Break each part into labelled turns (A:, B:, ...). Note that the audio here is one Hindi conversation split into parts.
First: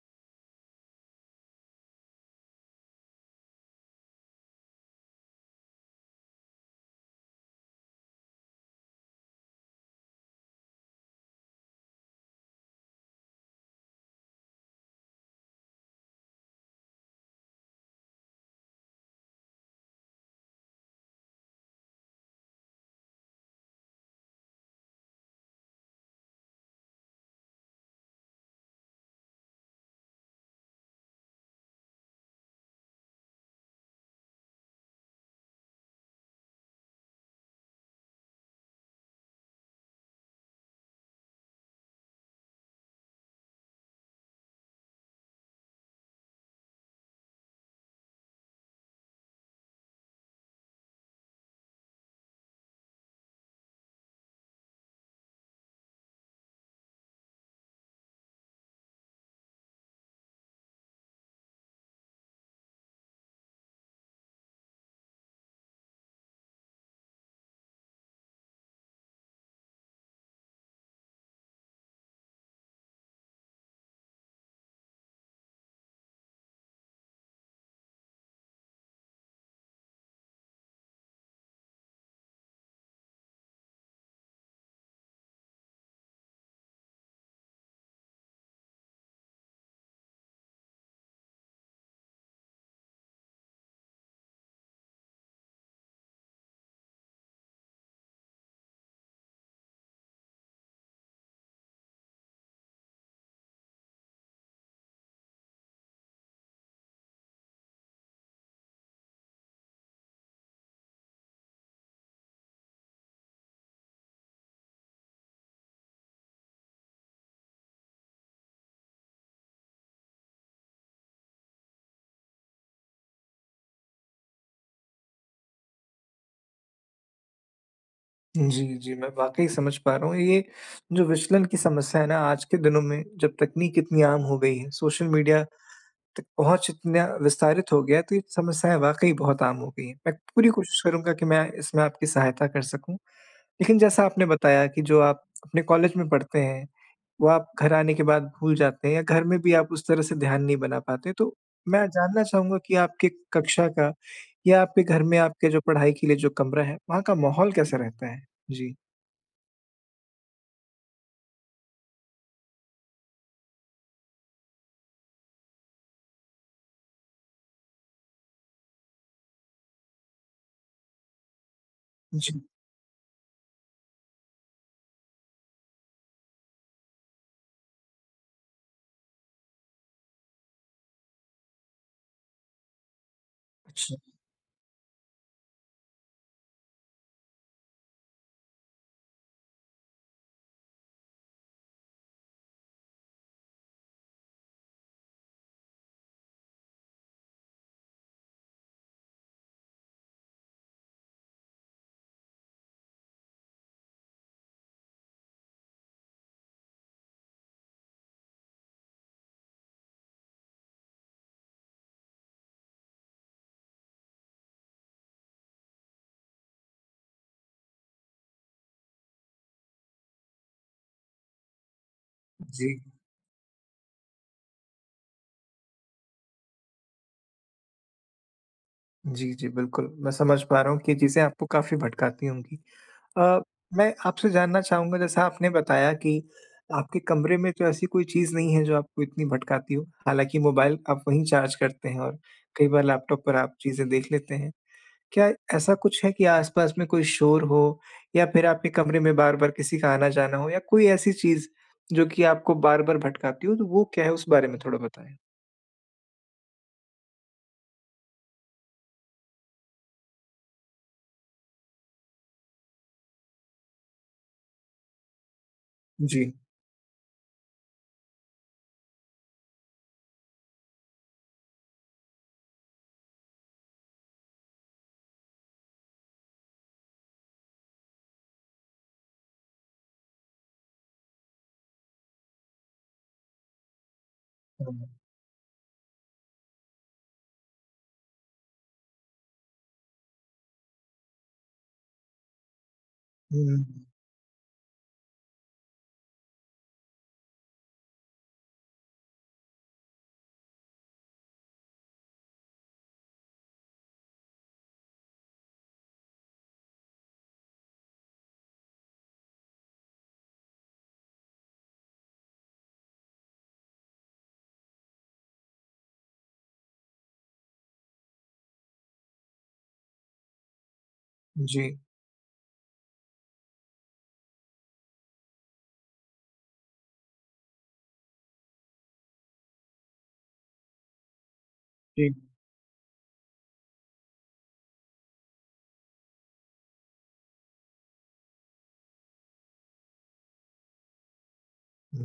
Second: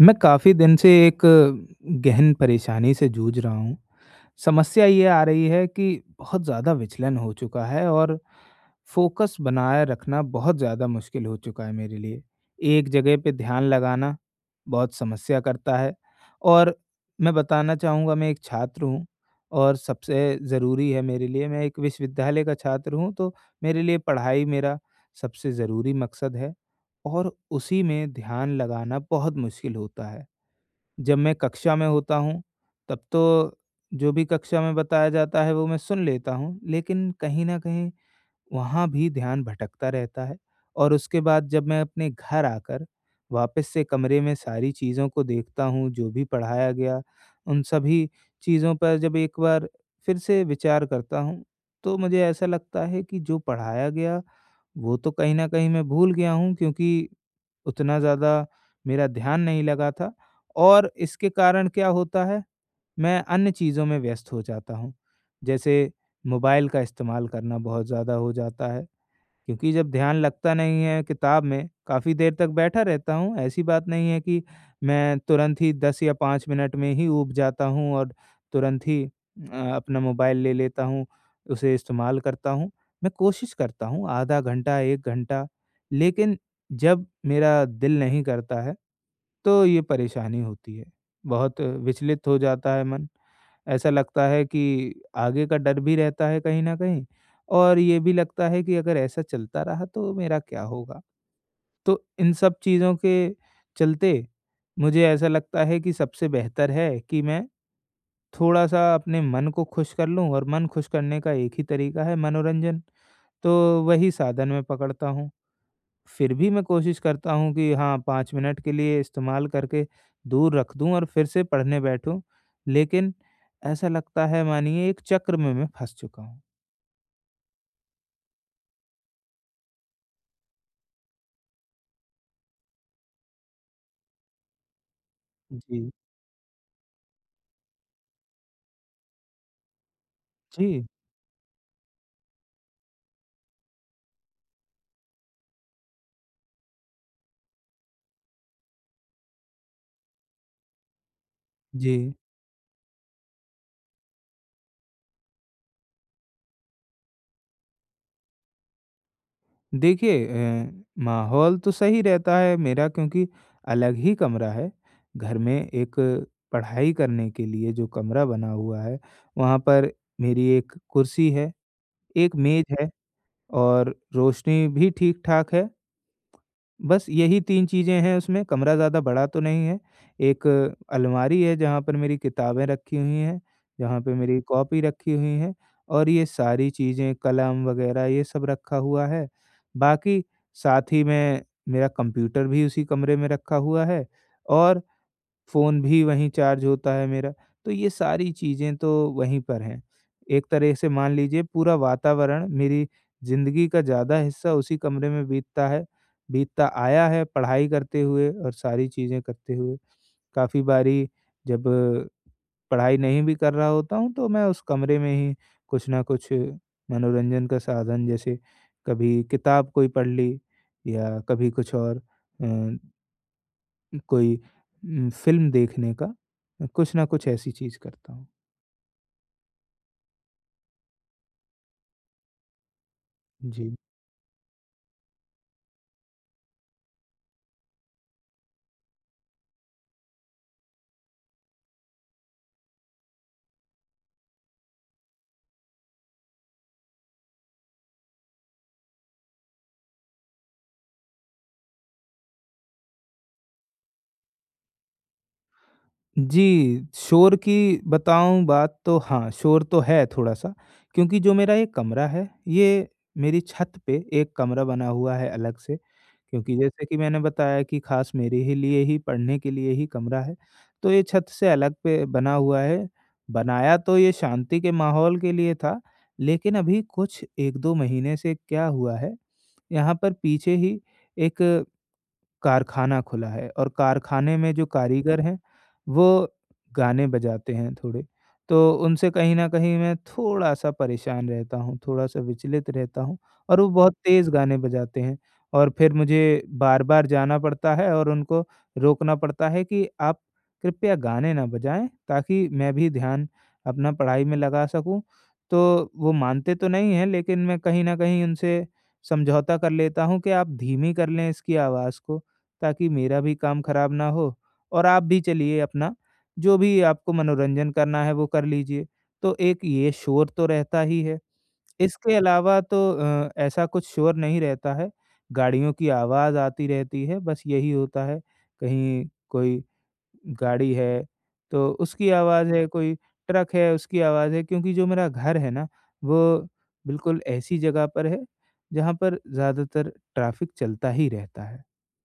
A: मैं काफ़ी दिन से एक गहन परेशानी से जूझ रहा हूँ। समस्या ये आ रही है कि बहुत ज़्यादा विचलन हो चुका है और फोकस बनाए रखना बहुत ज़्यादा मुश्किल हो चुका है मेरे लिए। एक जगह पे ध्यान लगाना बहुत समस्या करता है और मैं बताना चाहूँगा, मैं एक छात्र हूँ और सबसे ज़रूरी है मेरे लिए, मैं एक विश्वविद्यालय का छात्र हूँ तो मेरे लिए पढ़ाई मेरा सबसे ज़रूरी मकसद है और उसी में ध्यान लगाना बहुत मुश्किल होता है। जब मैं कक्षा में होता हूँ, तब तो जो भी कक्षा में बताया जाता है वो मैं सुन लेता हूँ, लेकिन कहीं न कहीं वहाँ भी ध्यान भटकता रहता है। और उसके बाद जब मैं अपने घर आकर वापस से कमरे में सारी चीज़ों को देखता हूँ, जो भी पढ़ाया गया, उन सभी चीज़ों पर जब एक बार फिर से विचार करता हूँ, तो मुझे ऐसा लगता है कि जो पढ़ाया गया वो तो कहीं न कहीं मैं भूल गया हूँ, क्योंकि उतना ज़्यादा मेरा ध्यान नहीं लगा था। और इसके कारण क्या होता है, मैं अन्य चीज़ों में व्यस्त हो जाता हूँ। जैसे मोबाइल का इस्तेमाल करना बहुत ज़्यादा हो जाता है। क्योंकि जब ध्यान लगता नहीं है किताब में, काफ़ी देर तक बैठा रहता हूँ, ऐसी बात नहीं है कि मैं तुरंत ही 10 या 5 मिनट में ही ऊब जाता हूँ और तुरंत ही अपना मोबाइल ले लेता हूँ, उसे इस्तेमाल करता हूँ। मैं कोशिश करता हूँ आधा घंटा, 1 घंटा, लेकिन जब मेरा दिल नहीं करता है, तो ये परेशानी होती है। बहुत विचलित हो जाता है मन, ऐसा लगता है कि आगे का डर भी रहता है कहीं न कहीं। और ये भी लगता है कि अगर ऐसा चलता रहा तो मेरा क्या होगा? तो इन सब चीज़ों के चलते मुझे ऐसा लगता है कि सबसे बेहतर है कि मैं थोड़ा-सा अपने मन को खुश कर लूँ और मन खुश करने का एक ही तरीका है मनोरंजन। तो वही साधन मैं पकड़ता हूँ। फिर भी मैं कोशिश करता हूँ कि हाँ, 5 मिनट के लिए इस्तेमाल करके दूर रख दूँ और फिर से पढ़ने बैठूँ। लेकिन ऐसा लगता है, मानिए एक चक्र में मैं फँस चुका हूँ।
B: जी, जी, मैं वाक़ई समझ पा रहा हूँ। ये जो विचलन की समस्या है ना आज के दिनों में जब तकनीक इतनी आम हो गई है, सोशल मीडिया
A: जी।
B: तक पहुँच इतना विस्तारित हो गया है तो ये समस्याएँ वाक़ई बहुत आम हो गई हैं। मैं पूरी कोशिश
A: जी।
B: करूँगा कि मैं इसमें आपकी सहायता कर सकूँ। लेकिन जैसा आपने बताया कि जो आप अपने कॉलेज में पढ़ते हैं, वो आप घर आने के बाद भूल जाते हैं या घर में भी आप उस तरह से ध्यान नहीं बना पाते। तो मैं
A: जी।
B: जानना चाहूँगा कि आपके कक्षा का या आपके घर में आपके जो पढ़ाई के लिए जो कमरा है, वहाँ का माहौल कैसा रहता है? जी।
A: देखिए माहौल तो सही रहता है मेरा, क्योंकि अलग ही कमरा है। घर में एक पढ़ाई करने के लिए जो कमरा बना हुआ है, वहाँ पर मेरी एक कुर्सी है,
B: जी,
A: एक मेज़ है और रोशनी भी ठीक-ठाक है। बस यही 3 चीज़ें हैं उसमें, कमरा ज़्यादा बड़ा तो नहीं है। एक अलमारी है जहाँ पर मेरी किताबें रखी हुई हैं,
B: अच्छा।
A: जहाँ पे मेरी कॉपी रखी हुई हैं और ये सारी चीज़ें कलम वग़ैरह ये सब रखा हुआ है। बाकी साथ ही में मेरा कंप्यूटर भी उसी कमरे में रखा हुआ है और फ़ोन भी वहीं चार्ज होता है मेरा। तो ये सारी चीज़ें तो वहीं पर हैं। एक तरह से मान लीजिए पूरा वातावरण मेरी ज़िंदगी का ज़्यादा हिस्सा उसी कमरे में बीतता है, बीतता आया है पढ़ाई करते हुए और सारी चीज़ें करते हुए। काफ़ी बारी जब पढ़ाई नहीं भी कर रहा होता हूँ तो मैं उस कमरे में ही कुछ न कुछ मनोरंजन का साधन, जैसे कभी किताब कोई पढ़ ली या कभी कुछ और
B: जी,
A: अ कोई फ़िल्म देखने का, कुछ ना कुछ ऐसी चीज़ करता हूँ।
B: जी, जी, बिल्कुल, मैं समझ पा रहा हूँ कि ये चीज़ें आपको काफ़ी भटकाती होंगी। अ,
A: जी।
B: मैं आपसे जानना चाहूँगा जैसा आपने बताया कि आपके कमरे में तो ऐसी कोई चीज़ नहीं है जो आपको इतनी भटकाती हो, हालाँकि मोबाइल आप वहीं चार्ज करते हैं और कई बार लैपटॉप पर आप चीज़ें देख लेते हैं। क्या ऐसा कुछ है कि आस-पास में कोई शोर हो या फिर आपके कमरे में बार-बार किसी का आना-जाना हो या कोई ऐसी चीज़ जो कि आपको बार-बार भटकाती हो, तो वो क्या है उस बारे में थोड़ा बताएँ?
A: जी, शोर की बताऊँ बात तो हाँ, शोर तो है थोड़ा-सा क्योंकि जो मेरा ये कमरा है, ये मेरी छत पे एक कमरा बना हुआ है अलग से।
B: जी।
A: क्योंकि जैसे कि मैंने बताया कि खास मेरे ही लिए ही पढ़ने के लिए ही कमरा है, तो ये छत से अलग पे बना हुआ है। बनाया तो ये शांति के माहौल के लिए था, लेकिन अभी कुछ 1-2 महीने से क्या हुआ है, यहाँ पर पीछे ही एक कारखाना खुला है और कारखाने में जो
B: हुँ,
A: कारीगर हैं, वो गाने बजाते हैं थोड़े। तो उनसे कहीं न कहीं मैं थोड़ा-सा परेशान रहता हूँ, थोड़ा-सा विचलित रहता हूँ
B: हुँ।
A: और वो बहुत तेज़ गाने बजाते हैं और फिर मुझे बार-बार जाना पड़ता है और उनको रोकना पड़ता है कि आप कृपया गाने ना बजाएँ ताकि मैं भी ध्यान अपना पढ़ाई में लगा सकूँ। तो वो मानते तो नहीं हैं, लेकिन मैं कहीं न कहीं उनसे समझौता कर लेता हूँ कि आप धीमी कर लें इसकी आवाज़ को ताकि मेरा भी काम खराब ना हो और आप भी चलिए अपना जो भी आपको मनोरंजन करना है वो कर लीजिए। तो एक ये शोर तो रहता ही है।
B: जी,
A: इसके अलावा तो ऐसा कुछ शोर नहीं रहता है। गाड़ियों की आवाज़ आती रहती है, बस यही होता है। कहीं कोई गाड़ी है तो उसकी
B: जी,
A: आवाज़ है, कोई ट्रक है उसकी आवाज़ है क्योंकि जो मेरा घर है ना, वो बिल्कुल ऐसी जगह पर है जहाँ पर ज़्यादातर ट्रैफ़िक चलता ही रहता है।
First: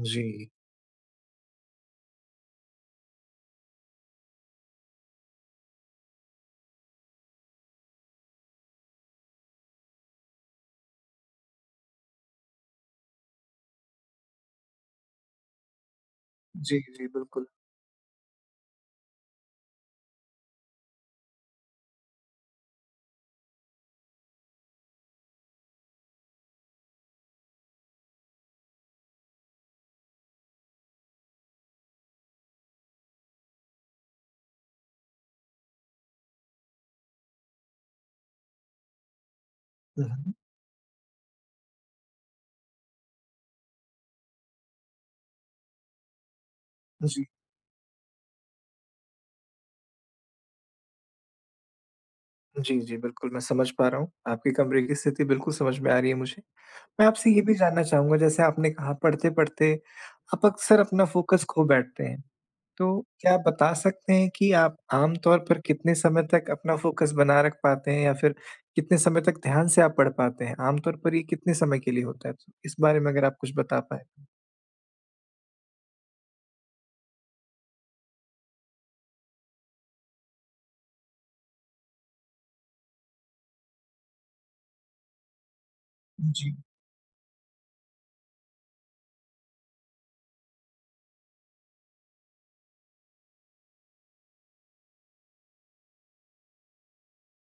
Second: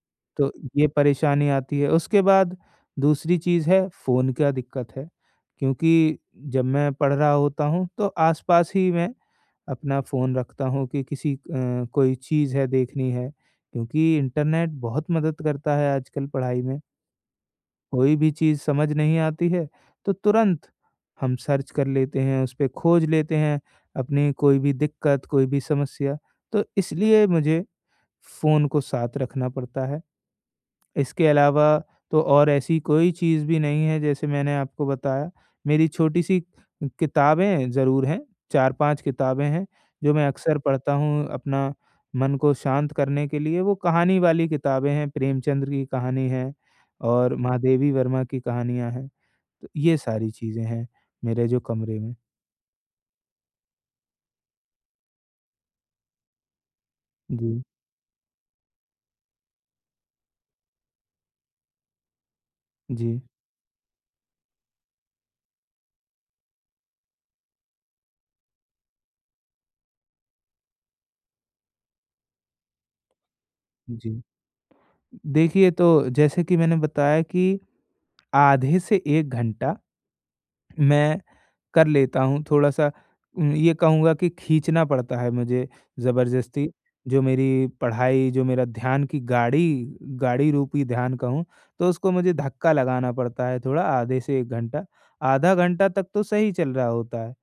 B: जी,
A: तो ये परेशानी आती है। उसके बाद दूसरी चीज़ है फ़ोन का दिक्कत है, क्योंकि जब मैं पढ़ रहा होता हूँ तो आस-पास ही मैं अपना फ़ोन रखता हूँ कि किसी कोई चीज़ है देखनी है, क्योंकि इंटरनेट बहुत मदद करता है आजकल पढ़ाई
B: जी,
A: में।
B: जी, बिल्कुल।
A: कोई भी चीज़ समझ नहीं आती है तो तुरंत हम सर्च कर लेते हैं, उस पे खोज लेते हैं अपनी कोई भी दिक्कत, कोई भी समस्या। तो इसलिए मुझे फ़ोन को साथ रखना पड़ता है। इसके अलावा तो और ऐसी कोई चीज़ भी नहीं है, जैसे मैंने आपको बताया। मेरी छोटी-सी किताबें ज़रूर हैं, 4-5 किताबें हैं
B: हुँ,
A: जो मैं
B: हुँ।
A: अक्सर पढ़ता हूँ अपना मन को शांत करने के लिए। वो कहानी वाली किताबें हैं, प्रेमचंद्र की कहानी है
B: जी,
A: और महादेवी वर्मा की कहानियाँ हैं। तो ये सारी चीज़ें हैं मेरे जो कमरे में।
B: जी, जी, बिल्कुल मैं समझ पा रहा हूँ, आपके कमरे की स्थिति बिल्कुल समझ में आ रही है मुझे। मैं आपसे ये भी
A: जी,
B: जानना चाहूँगा जैसे आपने कहा पढ़ते-पढ़ते आप अक्सर अपना फ़ोकस खो बैठते हैं, तो
A: जी,
B: क्या आप बता सकते हैं कि आप आम तौर पर कितने समय तक अपना फ़ोकस बना रख पाते हैं या फिर कितने समय तक ध्यान से आप पढ़ पाते हैं? आम तौर पर ये कितने समय के लिए होता है? तो इस बारे में अगर आप कुछ बता पाएँ?
A: जी।
B: तो।
A: देखिए तो जैसे कि मैंने बताया कि आधे से 1 घंटा मैं कर लेता हूँ, थोड़ा-सा ये कहूँगा कि खींचना पड़ता है मुझे
B: जी,
A: ज़बरदस्ती। जो मेरी पढ़ाई, जो मेरा ध्यान की गाड़ी गाड़ी रूपी ध्यान कहूँ, तो उसको मुझे धक्का लगाना पड़ता है थोड़ा आधे से 1 घंटा। आधा घंटा तक तो सही चल रहा होता है।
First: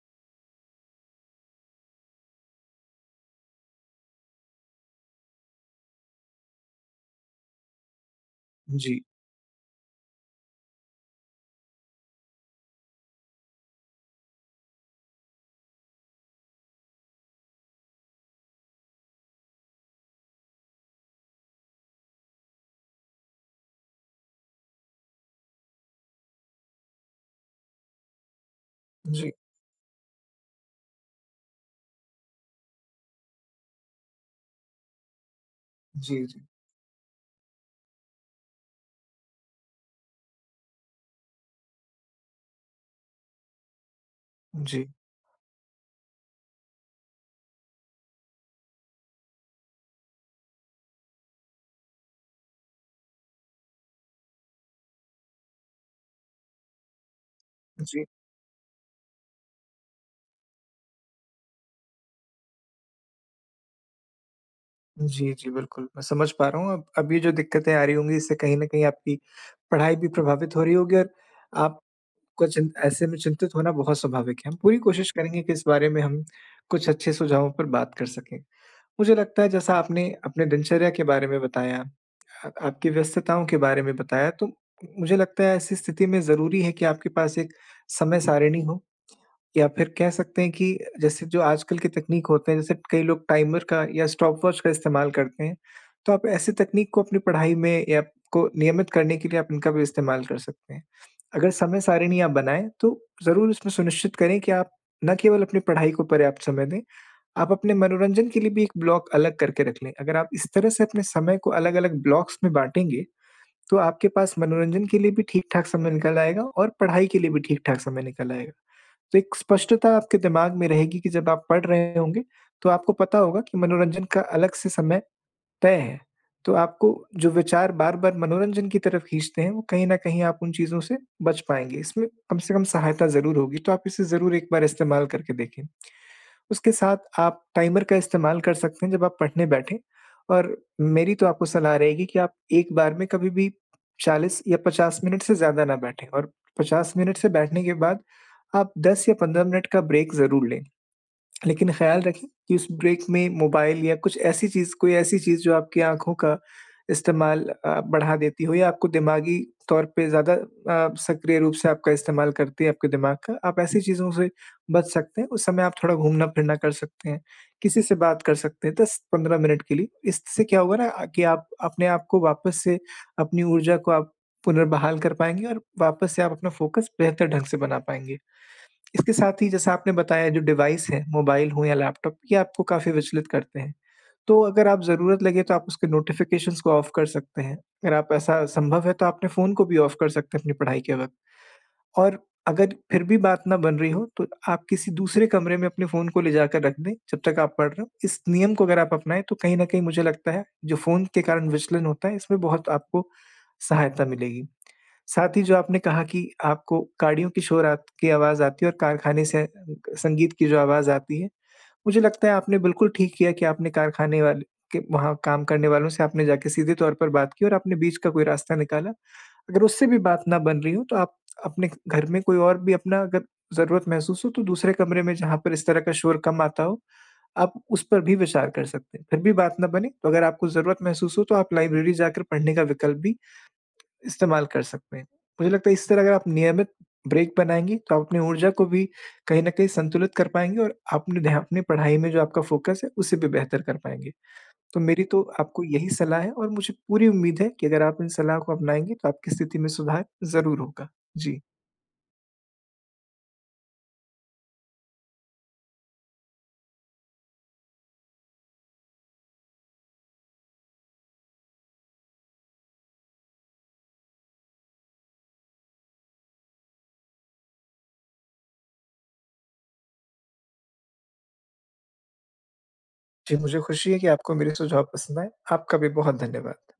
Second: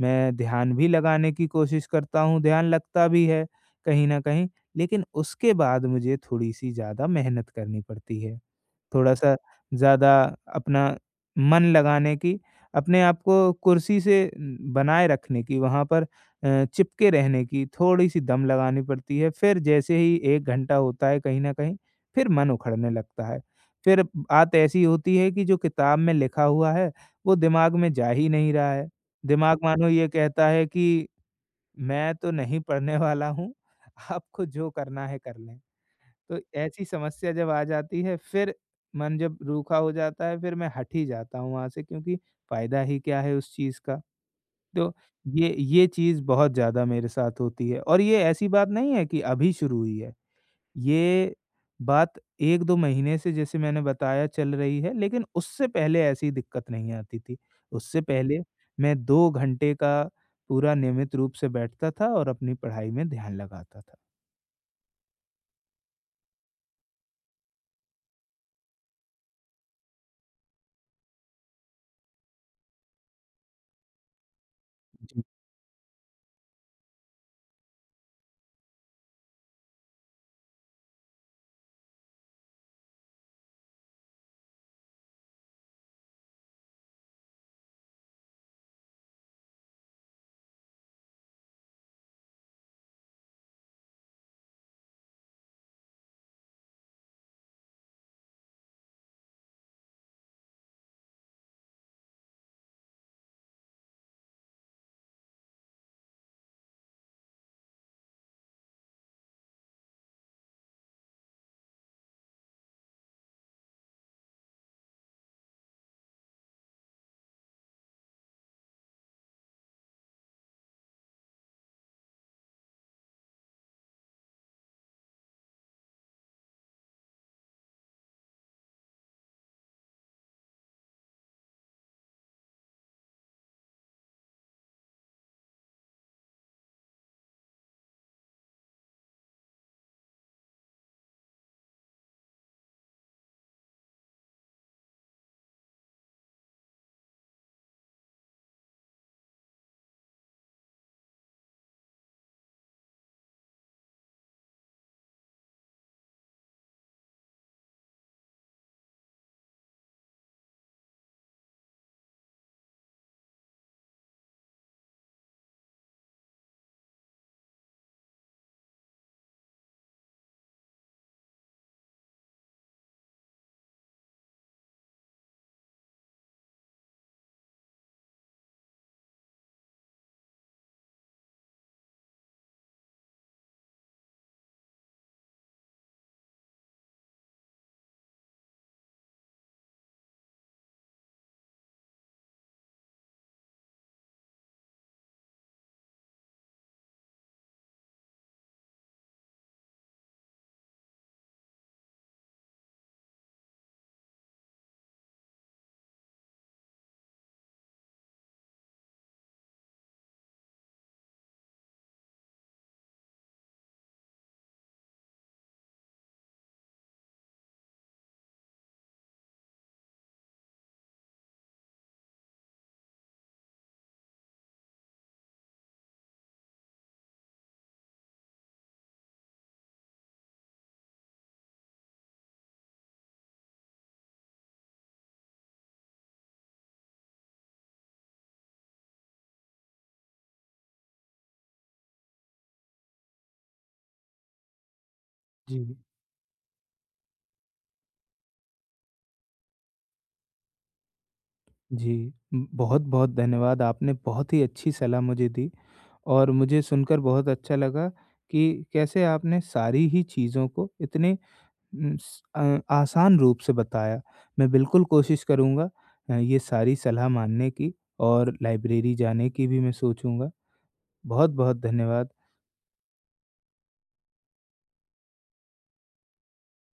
A: मैं ध्यान भी लगाने की कोशिश करता हूँ, ध्यान लगता भी है कहीं न कहीं, लेकिन उसके बाद मुझे थोड़ी-सी ज़्यादा मेहनत करनी पड़ती है।
B: जी,
A: थोड़ा-सा ज़्यादा अपना मन लगाने की, अपने आप को कुर्सी से बनाए रखने की, वहाँ पर चिपके रहने की थोड़ी-सी दम लगानी पड़ती है। फिर जैसे ही 1 घंटा होता है कहीं न कहीं, फिर मन उखड़ने लगता है। फिर बात ऐसी होती है कि जो किताब में लिखा हुआ है, वो दिमाग में जा ही नहीं रहा है।
B: जी,
A: दिमाग मानो ये कहता है कि मैं तो नहीं पढ़ने वाला हूँ, आपको जो करना है कर लें।
B: जी,
A: तो ऐसी समस्या जब आ जाती है, फिर मन जब रूखा हो जाता है, फिर मैं हट ही जाता हूँ वहाँ से, क्योंकि फ़ायदा ही क्या है उस चीज़ का।
B: जी, जी,
A: तो ये चीज़ बहुत ज़्यादा मेरे साथ होती है और ये ऐसी बात नहीं है कि अभी शुरू हुई है। ये बात 1-2 महीने से, जैसे मैंने बताया, चल रही है, लेकिन उससे पहले ऐसी दिक्कत नहीं आती थी। उससे
B: जी।
A: पहले मैं 2 घंटे का पूरा नियमित रूप से बैठता था और अपनी पढ़ाई में ध्यान लगाता था।
B: जी, जी, बिल्कुल, मैं समझ पा रहा हूँ। अब ये जो दिक्कतें आ रही होंगी, इससे कहीं न कहीं आपकी पढ़ाई भी प्रभावित हो रही होगी और आपको चिं ऐसे में चिंतित होना बहुत स्वाभाविक है। हम पूरी कोशिश
A: जी।
B: करेंगे कि इस बारे में हम कुछ अच्छे सुझावों पर बात कर सकें। मुझे लगता है जैसा आपने अपने दिनचर्या के बारे में बताया, आ आपकी व्यस्तताओं के बारे में बताया, तो मुझे लगता है ऐसी स्थिति में ज़रूरी है कि आपके पास एक समय सारिणी हो या फिर कह सकते हैं कि जैसे जो आजकल की तकनीक होते हैं, जैसे कई लोग टाइमर का या स्टॉपवॉच का इस्तेमाल करते हैं, तो आप ऐसी तकनीक को अपनी पढ़ाई में या को नियमित करने के लिए आप इनका भी इस्तेमाल कर सकते हैं। अगर समय सारिणी आप बनाएँ, तो ज़रूर इसमें सुनिश्चित करें कि आप न केवल अपनी पढ़ाई को पर्याप्त समय दें, आप अपने मनोरंजन के लिए भी एक ब्लॉक अलग करके रख लें। अगर आप इस तरह से अपने समय को अलग-अलग ब्लॉक्स में बाँटेंगे, तो आपके पास मनोरंजन के लिए भी ठीक-ठाक समय निकल आएगा और पढ़ाई के लिए भी ठीक-ठाक समय निकल आएगा। तो एक स्पष्टता आपके दिमाग में रहेगी कि जब आप पढ़ रहे होंगे, तो आपको पता होगा कि मनोरंजन का अलग से समय तय है। तो आपको जो विचार बार-बार मनोरंजन की तरफ खींचते हैं, वो कहीं न कहीं आप उन चीज़ों से बच पाएँगे। इसमें कम से कम सहायता ज़रूर होगी, तो आप इसे ज़रूर एक बार इस्तेमाल करके देखें। उसके साथ आप टाइमर का इस्तेमाल कर सकते हैं जब आप पढ़ने बैठें और मेरी तो आपको सलाह रहेगी कि आप एक बार में कभी भी 40 या 50 मिनट से ज़्यादा ना बैठें और 50 मिनट से बैठने के बाद आप 10 या 15 मिनट का ब्रेक ज़रूर लें। लेकिन ख़्याल रखें कि उस ब्रेक में मोबाइल या कुछ ऐसी चीज़ कोई ऐसी चीज़ जो आपकी आँखों का इस्तेमाल बढ़ा देती हो या आपको दिमागी तौर पे ज़्यादा सक्रिय रूप से आपका इस्तेमाल करती है आपके दिमाग का, आप ऐसी चीज़ों से बच सकते हैं। उस समय आप थोड़ा घूमना-फिरना कर सकते हैं, किसी से बात कर सकते हैं 10-15 मिनट के लिए। इससे क्या होगा ना कि आप अपने आप को वापस से अपनी ऊर्जा को आप पुनर्बहाल कर पाएँगे और वापस से आप अपना फ़ोकस बेहतर ढंग से बना पाएँगे। इसके साथ ही जैसा आपने बताया जो डिवाइस है, मोबाइल हो या लैपटॉप, ये आपको काफ़ी विचलित करते हैं। तो अगर आप ज़रूरत लगे तो आप उसके नोटिफ़िकेशंस को ऑफ कर सकते हैं। अगर आप ऐसा संभव है तो आपने फ़ोन को भी ऑफ कर सकते हैं अपनी पढ़ाई के वक़्त। और अगर फिर भी बात ना बन रही हो तो आप किसी दूसरे कमरे में अपने फ़ोन को ले जाकर रख दें जब तक आप पढ़ रहे हो। इस नियम को अगर आप अपनाएँ तो कहीं न कहीं मुझे लगता है जो फ़ोन के कारण विचलन होता है इसमें बहुत आपको सहायता मिलेगी। साथ ही जो आपने कहा कि आपको गाड़ियों की शोर आत की आवाज़ आती है और कारखाने से संगीत की जो आवाज़ आती है, मुझे लगता है आपने बिल्कुल ठीक किया कि आपने कारखाने वाले के वहाँ काम करने वालों से आपने जाके सीधे तौर पर बात की और आपने बीच का कोई रास्ता निकाला। अगर उससे भी बात ना बन रही हो तो आप अपने घर में कोई और भी अपना अगर ज़रूरत महसूस हो तो दूसरे कमरे में जहाँ पर इस तरह का शोर कम आता हो, आप उस पर भी विचार कर सकते हैं। फिर भी बात ना बने तो अगर आपको ज़रूरत महसूस हो तो आप लाइब्रेरी जाकर पढ़ने का विकल्प भी इस्तेमाल कर सकते हैं। मुझे लगता है इस तरह अगर आप नियमित ब्रेक बनाएँगी, तो आप अपनी ऊर्जा को भी कहीं न कहीं संतुलित कर पाएँगी और अपने ध्या अपनी पढ़ाई में जो आपका फ़ोकस है, उसे भी बेहतर कर पाएँगे। तो मेरी तो आपको
A: जी।
B: यही सलाह है और मुझे पूरी उम्मीद है कि अगर आप इन सलाह को अपनाएँगे, तो आपकी स्थिति में सुधार ज़रूर होगा। जी।
A: जी, बहुत-बहुत धन्यवाद। आपने बहुत ही अच्छी सलाह मुझे दी और मुझे सुनकर बहुत अच्छा लगा कि कैसे आपने सारी ही चीज़ों को इतने आसान रूप से बताया। मैं बिल्कुल कोशिश करूँगा ये सारी सलाह मानने की और लाइब्रेरी जाने की भी मैं सोचूँगा। बहुत-बहुत धन्यवाद।
B: जी, मुझे खुशी है कि आपको मेरे सुझाव पसंद आए। आपका भी बहुत धन्यवाद।